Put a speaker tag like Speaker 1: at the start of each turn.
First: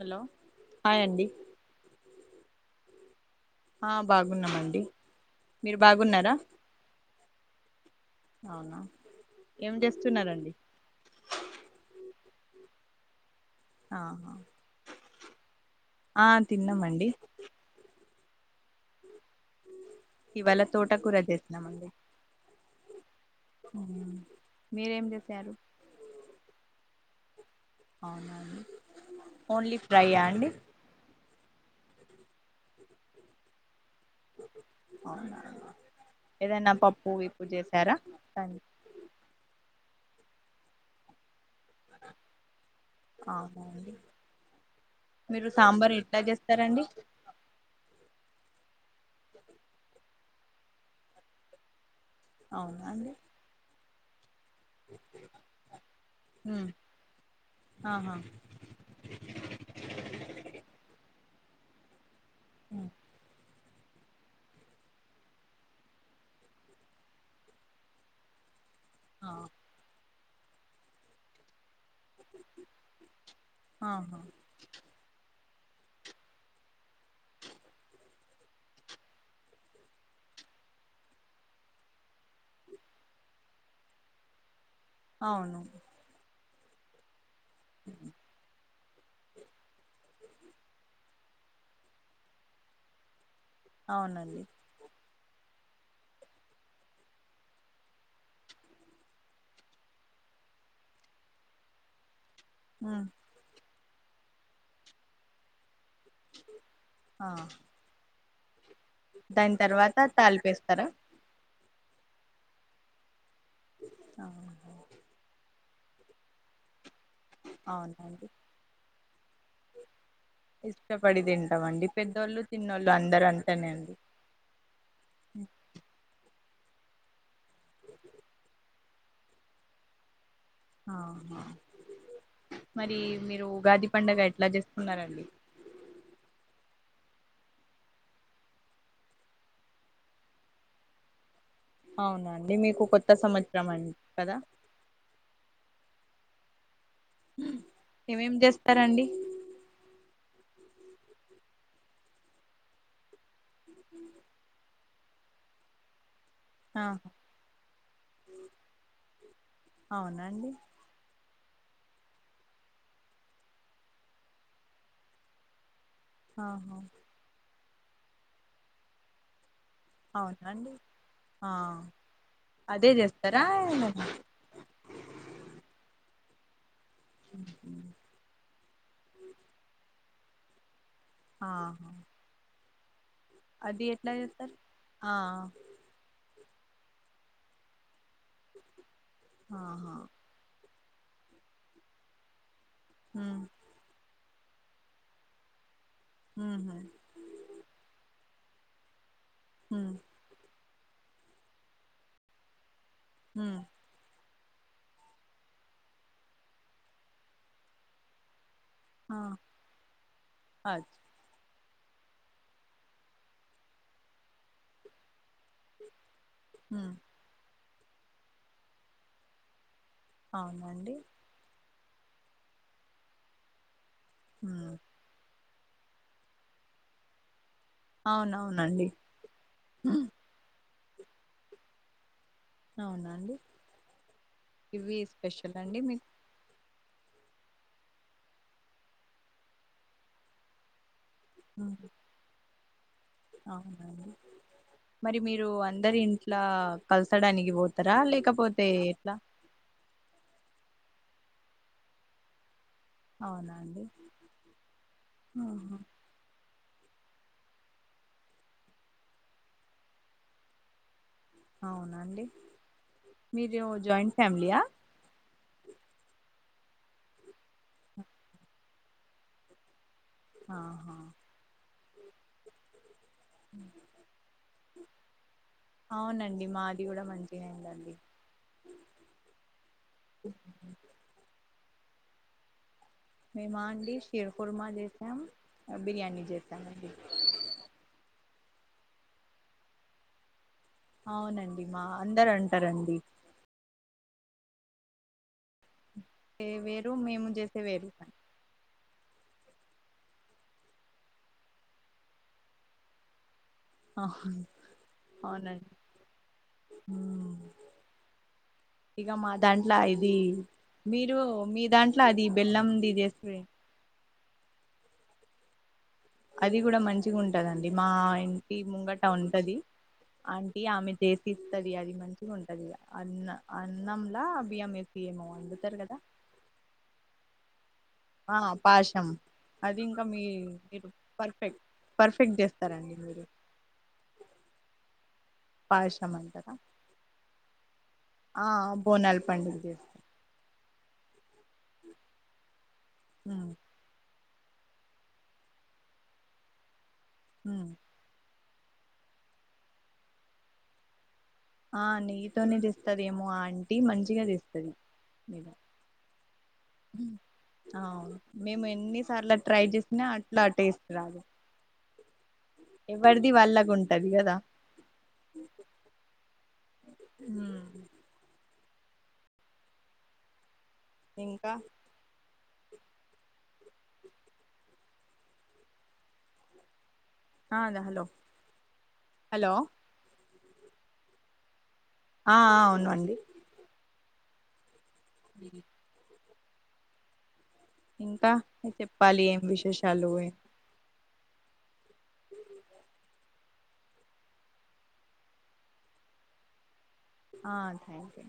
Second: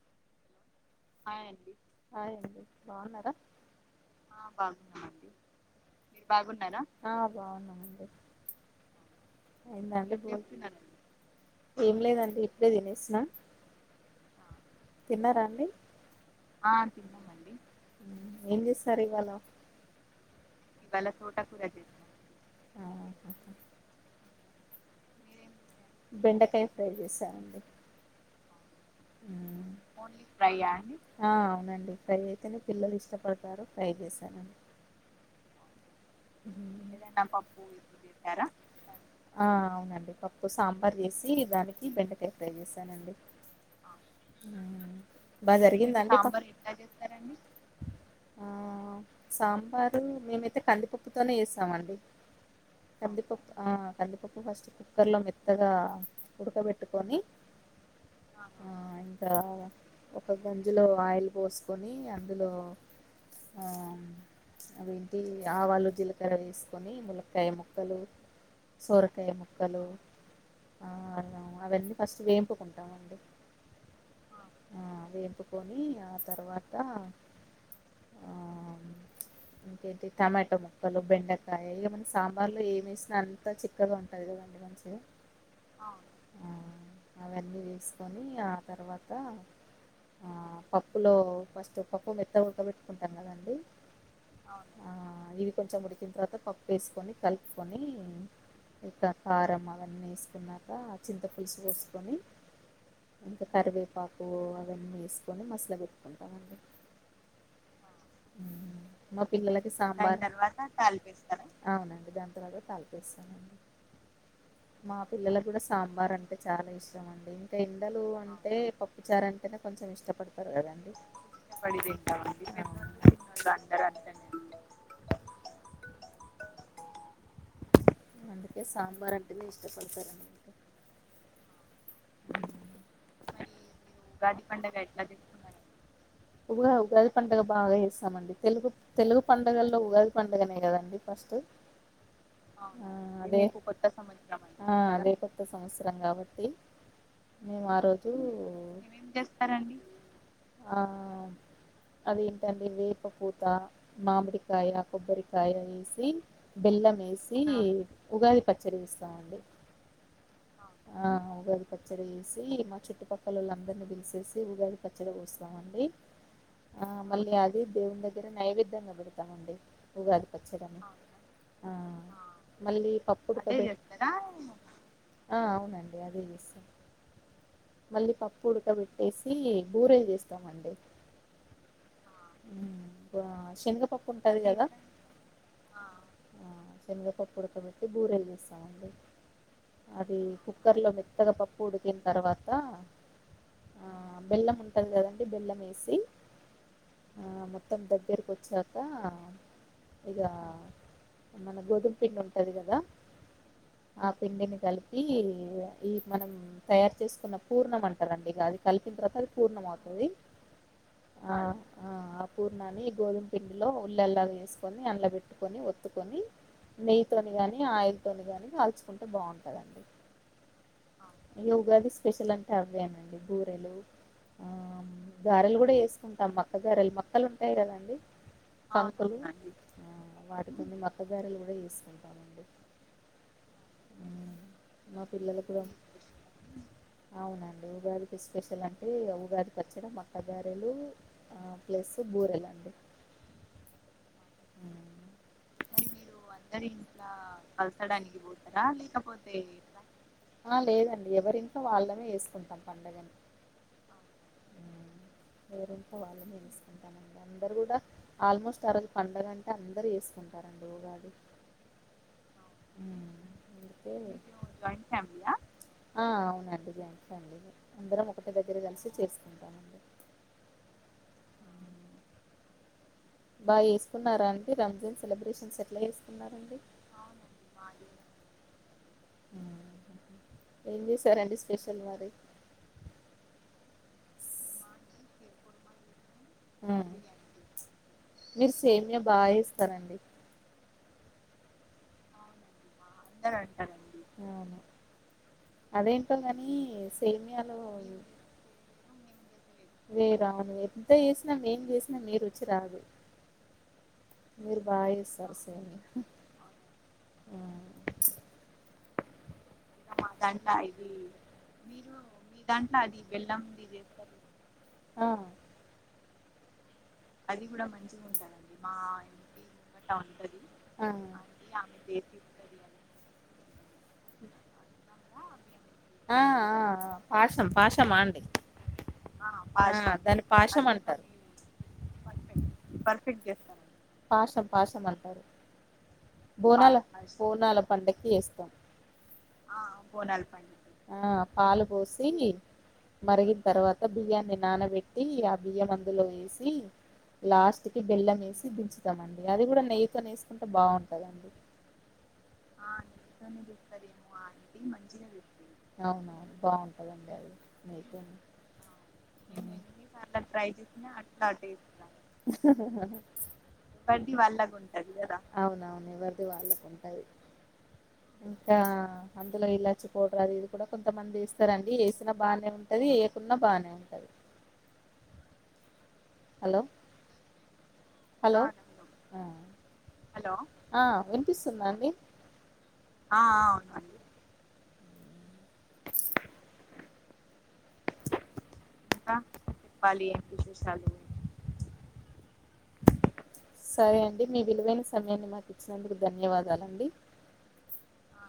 Speaker 1: Hello hi అండి
Speaker 2: బాగున్నారా
Speaker 1: ఆ బాగున్నామండి
Speaker 2: మీరూ బాగున్నారా ఆ బాగున్నానండి
Speaker 1: అవునా ఏం
Speaker 2: అయిందంటే
Speaker 1: చేస్తున్నారండి
Speaker 2: ఏం లేదండి ఇప్పుడే తినేసిన
Speaker 1: అవునా
Speaker 2: తిన్నారా అండి ఆ తిన్నామండి ఆమె చేశారు ఇవాళ
Speaker 1: ఇవాళ తోట కూర చేస్తున్నామండి
Speaker 2: ఆహాహా.
Speaker 1: మీరేం చేసారు
Speaker 2: బెండకాయ ఫ్రై చేసారండి
Speaker 1: అవునా అని
Speaker 2: ఒన్లీ ఫ్రైఅండి ఆ అవునండి ఫ్రై అయితేనే పిల్లలు ఇష్టపడతారు ఫ్రై చేసానండి
Speaker 1: అవునా అండి. ఏదైనా గిప్పు
Speaker 2: పప్పు ఆమె
Speaker 1: చేసారా
Speaker 2: అయిన చేశారా అవునండి పప్పు సాంబార్ చేసి దానికి బెండకాయ ఫ్రై చేసానండి
Speaker 1: అవునా అండి మీరు సాంబార్
Speaker 2: అండి పప్పు సాంబార్ ఎట్లా
Speaker 1: ఎట్లజేస్తారండి
Speaker 2: చేస్తారండి? ఆ సాంబారు మేమైతే కందిపప్పుతోనే చేస్తామండి
Speaker 1: అవునా అండి
Speaker 2: కందిపప్పు ఆ కందిపప్పు ఫస్ట్ కుక్కర్ లో మెత్తగా
Speaker 1: ఉమ్
Speaker 2: ఉడకబెట్టుకొని
Speaker 1: ఆహా
Speaker 2: ఆ ఇంకా ఒక గంజిలో ఆయిల్ పోస్ కొని అందులో
Speaker 1: ఉమ్
Speaker 2: అదేంటి ఆవాలు జీలకర్ర వేసుకొని ముల్లకాయ ముక్కలు సోరకాయ
Speaker 1: ఆ
Speaker 2: ముక్కలు ఆ అ అల్లం అవన్నీ ఫస్ట్ వేంపుకుంటామండి
Speaker 1: ఆహా
Speaker 2: వేంపు కొని ఆ తర్వాత ఆ ఇకేంటి టమోటో క్కలు బెండకాయ ఇగ మన సాంబార్లు ఏమేసినా అంత చిక్కగా ఉంటుంది కదండి మంచిగ
Speaker 1: అవును
Speaker 2: ఆ అవన్నీ వేసుకొని ఆ తర్వాత ఆ పప్పులో ఫస్ట్ పప్పు మొత్తం ఉడకబెట్టుకుంటారు కదండి
Speaker 1: అవునండి
Speaker 2: కొంచెముడికి తర్వాత పప్పు వేసుకని కలుపుకొని ఇక కారం అవన్నీ వేసుకున్నాక ఆ చింత పులుసు పోసుకొని
Speaker 1: ఉమ్
Speaker 2: ఇంకా కరివేపాకు అవన్నీ వేసుకొని మస్ల పెట్
Speaker 1: ఆ
Speaker 2: మా
Speaker 1: దాని
Speaker 2: పిల్లలకి
Speaker 1: తర్వాత
Speaker 2: సాంబ
Speaker 1: తాలిపేస్తారా
Speaker 2: అవునండి దాని తరవాత సాల్ట్ఏస్తాం
Speaker 1: అవును
Speaker 2: మా పిల్లలకు కూడా సాంబార్ అంటే చాలా ఇష్ మండీ ఇంకఎండలు
Speaker 1: అవునండి
Speaker 2: అంటే పప్పుచారు అంటేనే కొంచెం ఇష్టపడ్
Speaker 1: ఇష్టపడి తింటమండి పెద్దోళ్ళు చిన్నోళ్ళు అందరు అంతనే అండి ఉ [inaudible]
Speaker 2: అందుకే సాంబార్ అంటనె ఇష్టపడతారండి
Speaker 1: ఆహా మరి మీరు ఉగాది పండగ ఎట్లా చేస్తుకున్నారండి
Speaker 2: ఉగా ఉగాది పండుగ బాగా చేస్తామండి తెలుగు తెలుగు పండుగల్లో ఉగాది పండగనే కదండి ఫస్ట్
Speaker 1: అవునండి మీకు
Speaker 2: ఆ
Speaker 1: కొత్త
Speaker 2: అదే
Speaker 1: సంవత్సరం అండి కదా
Speaker 2: ఆ అదే కొత్త సంవత్సరం కాబట్టి మేము ఆ రోజు
Speaker 1: ఏమేం చేస్తారండి
Speaker 2: ఆ అదేంటండి వేపపూత మామిడికాయ కొబ్బరికాయ వేసి
Speaker 1: ఆ
Speaker 2: బెల్లం వేసి ఉగాది పచ్చడి చేస్తామండి
Speaker 1: అవునండి
Speaker 2: ఆ ఉగాది పచ్చడి చేసి మా చట్టుపక్కలొల్లందరిని పీలిసేసి ఉగాది పచ్చడి పోస్తామండి
Speaker 1: ఆహా
Speaker 2: ఆ మళ్ళీ దేవుని దగ్గర నైవేద్యంగా పెడతామండి ఉగాది
Speaker 1: అవునండి
Speaker 2: పచ్చడిని ఆ
Speaker 1: అదే
Speaker 2: మళ్ళీ పప్పుడు
Speaker 1: చేస్తారా ఏమైనా
Speaker 2: ఆ అవును నండి అదే వేస్తాం మళ్ళీ పప్పు ఉడుకపెట్టేసి పూరీల్ చేస్తామండి
Speaker 1: ఆ
Speaker 2: శనగపప్పు ఉంటది
Speaker 1: చేస్తారు
Speaker 2: కదా
Speaker 1: ఆ
Speaker 2: ఆ శనగా పప్పు ఉడకబట్టి బూరెలు చేస్తామండి
Speaker 1: ఆహా
Speaker 2: కుక్కర్ లో మెత్తగా పప్పు ఉడికిన్ తర్వాత
Speaker 1: ఊమ్
Speaker 2: ఆ బెల్లం ఉంటంది కదండి బెల్లం ఏసి
Speaker 1: ఉహు
Speaker 2: చతా
Speaker 1: ఉమ్
Speaker 2: ఇగ మన గోధుమ పిండి ఉంటది గదా
Speaker 1: ఉమ్
Speaker 2: పిండిని కలిపి ఇగ ఈ మనం తయారు చేసుకున్న పూర్ణం అంటారండి ఇగ అది కలిపిన తర్వాత
Speaker 1: ఆ
Speaker 2: అది పూర్ణం అవుతది
Speaker 1: అ
Speaker 2: ఆ ఆ ఆ పూర్ణాన్ని గోధుమ పిండిలో ఉల్లల్లాగ ఏసుకొని అండ్ల బెట్ కట్టుకొని ఒత్తుకొని
Speaker 1: ఉమ్
Speaker 2: నెయ్యి తోని గాని ఆయిల్ తోని గాని కాల్చుకుంటే బాగుంటదండి
Speaker 1: అవునండి
Speaker 2: ఇగ ఉగాది స్పెషల్ అంటే అవేనండి బూరెలు
Speaker 1: ఉమ్
Speaker 2: వేసుకుంటాం మక్కగారెలు మక్కలు ఉ ఉంటాయి గదండి
Speaker 1: అవునవునండి
Speaker 2: ఆకులు
Speaker 1: ఉమ్,
Speaker 2: వాటి మీద మకగారెలు గూడా జేసుకుంటామండి
Speaker 1: అవునా అండి ఇవి
Speaker 2: మా పిల్లలు
Speaker 1: స్పెషల్
Speaker 2: కూడా
Speaker 1: అండి మీక్
Speaker 2: అవునండి ఉగాదికి స్పెషల్ అంటే ఉగాది పచ్చడ మక్కగారెలు ఆ
Speaker 1: ఉమ్,
Speaker 2: ప్లస్ బూరెలండి
Speaker 1: అవునండి మరి మీరు అందరు ఇంట్లా కలసడానికి ఒతరా లేకపోతే ఎట్లా
Speaker 2: ఆ లేదండి ఎవరింట్ల వాళ్ళనే ఏసుకుంటం పండగన్
Speaker 1: అవునా అండి
Speaker 2: ఉమ్
Speaker 1: ఆహా
Speaker 2: వరం పోవలనిపిస్తది ఉమ్ అందరు గూడా ఆల్మోస్ట్ ఆ రోజు పండుగంటే అందరుూ జేసుకుంటారండి ఉగాది
Speaker 1: అవునండి మీరు
Speaker 2: అందుకే
Speaker 1: జాయింట్ ఫ్యామిలీయా
Speaker 2: ఆ అవునండి జాయింట్ ఫ్యామిలీ నే అందరం ఒకటె దగ్గర కలిసి చేసుకుంటామండి
Speaker 1: ఆహా
Speaker 2: బాగా చేసుకున్నారా అండి రంజాన్ సెలబ్రేషన్స్ ఎట్లా చేసుకున్నారండి
Speaker 1: ఉండండి
Speaker 2: ఏం చేసారండీ స్పెషల్ మరి
Speaker 1: మేమా అండి షీర్ కుర్మా చేసాం బిర్యానీ జేత్తమండి
Speaker 2: మీరు సేమ్య బాగా చేస్తారండి
Speaker 1: అవునండి మా అందరు అంటారండి
Speaker 2: అవును అదేంటో
Speaker 1: ఏ
Speaker 2: గాని
Speaker 1: వేరు మేము
Speaker 2: సేమ్యాలు
Speaker 1: చేసే వేరు
Speaker 2: మిరా ఎంత చేసిన మేం జేస్నా మీ రుచి రాదు
Speaker 1: అవును-
Speaker 2: మీరు బాగా చేస్తారు సేమ్యా
Speaker 1: మ్మ్
Speaker 2: మా దాంట్ల ఇది
Speaker 1: మీరు మీ
Speaker 2: మీరు
Speaker 1: దాంట్లో అది
Speaker 2: మీ దాంట్ల
Speaker 1: బెల్లంది
Speaker 2: అది
Speaker 1: చేస్తే
Speaker 2: బెల్లంది చేస్తారు ఆ
Speaker 1: అది గూడా మంచిగుంటదండి మా ఇంటి ముంగట ఉంటది అంటీ
Speaker 2: ఆ ఆ
Speaker 1: ఆమె చేపిస్తది అది మంచిగుంటది ఇగ అన్న అన్నంలా బియ్యం ఏ
Speaker 2: అర్థంగా
Speaker 1: ఏమో వండుతారు గదా
Speaker 2: పాషం పాషమా అండి ఆ
Speaker 1: అది ఇంకా
Speaker 2: దాన్ని
Speaker 1: మీ
Speaker 2: పాయసం
Speaker 1: మీరు
Speaker 2: అంటారు
Speaker 1: పర్ఫెక్ట్ పర్ఫెక్ట్ చేస్తారండి
Speaker 2: పర్ఫెక్ట్
Speaker 1: మీరు
Speaker 2: చేస్తరు పాసం పాయసం అంటారు
Speaker 1: పాయసం అంటారా
Speaker 2: బోనాల బోనాల పండక్కి
Speaker 1: ఆ
Speaker 2: చేస్తారు
Speaker 1: బోనాల పండుగ చేస్తారు
Speaker 2: ఆ పాలు పోసి మరిగిన
Speaker 1: ఉమ్,
Speaker 2: తర్వాత బియ్యాన్ని ఎ నానబెట్టి ఆ బియ్యం అందులో వేసి లాస్ట్
Speaker 1: ఉమ్.
Speaker 2: కి బెల్లం ఏసి దించుతాం అండి అది గూడా నెయ్యితోనేే ఏసుకుంటే బాగుంటదండి
Speaker 1: ఆ నెయ్యి తోనే చేస్తాదేమో ఆంటీ మంచిగా చేస్తాది
Speaker 2: అవునవును బాగుంటదండి అది నెయ్యితోని
Speaker 1: అవును మేము ఎన్నిసార్లు ట్రై జేసినా అట్లా టేస్ట్ రాదు ఎవరిది వాళ్ళకు ఉంటది కదా
Speaker 2: అవునవును ఎవరిది వాళ్ళకు ఉంటది ఇంకా అందులో ఇల [unintelligible] అవి కూడా కొంత మంది
Speaker 1: ఇంకా
Speaker 2: ఎస్తారండి వేసినా బాగానే ఉం అది వేయకున్న బానే ఉంటది హలో హలో
Speaker 1: హలో
Speaker 2: హలో వినిపిస్తుంద అండి
Speaker 1: ఆ అవును అండి
Speaker 2: ఆ ఆ అవునండి
Speaker 1: మీ ఇంకా చెప్పాలి ఏం విశేషాలు
Speaker 2: సరే అండి మీ విలువైన సమయాన్ని మాకు ఇచ్చినందుకు ధన్యవాదాలండి
Speaker 1: ఆ థ్యాంక్ యూ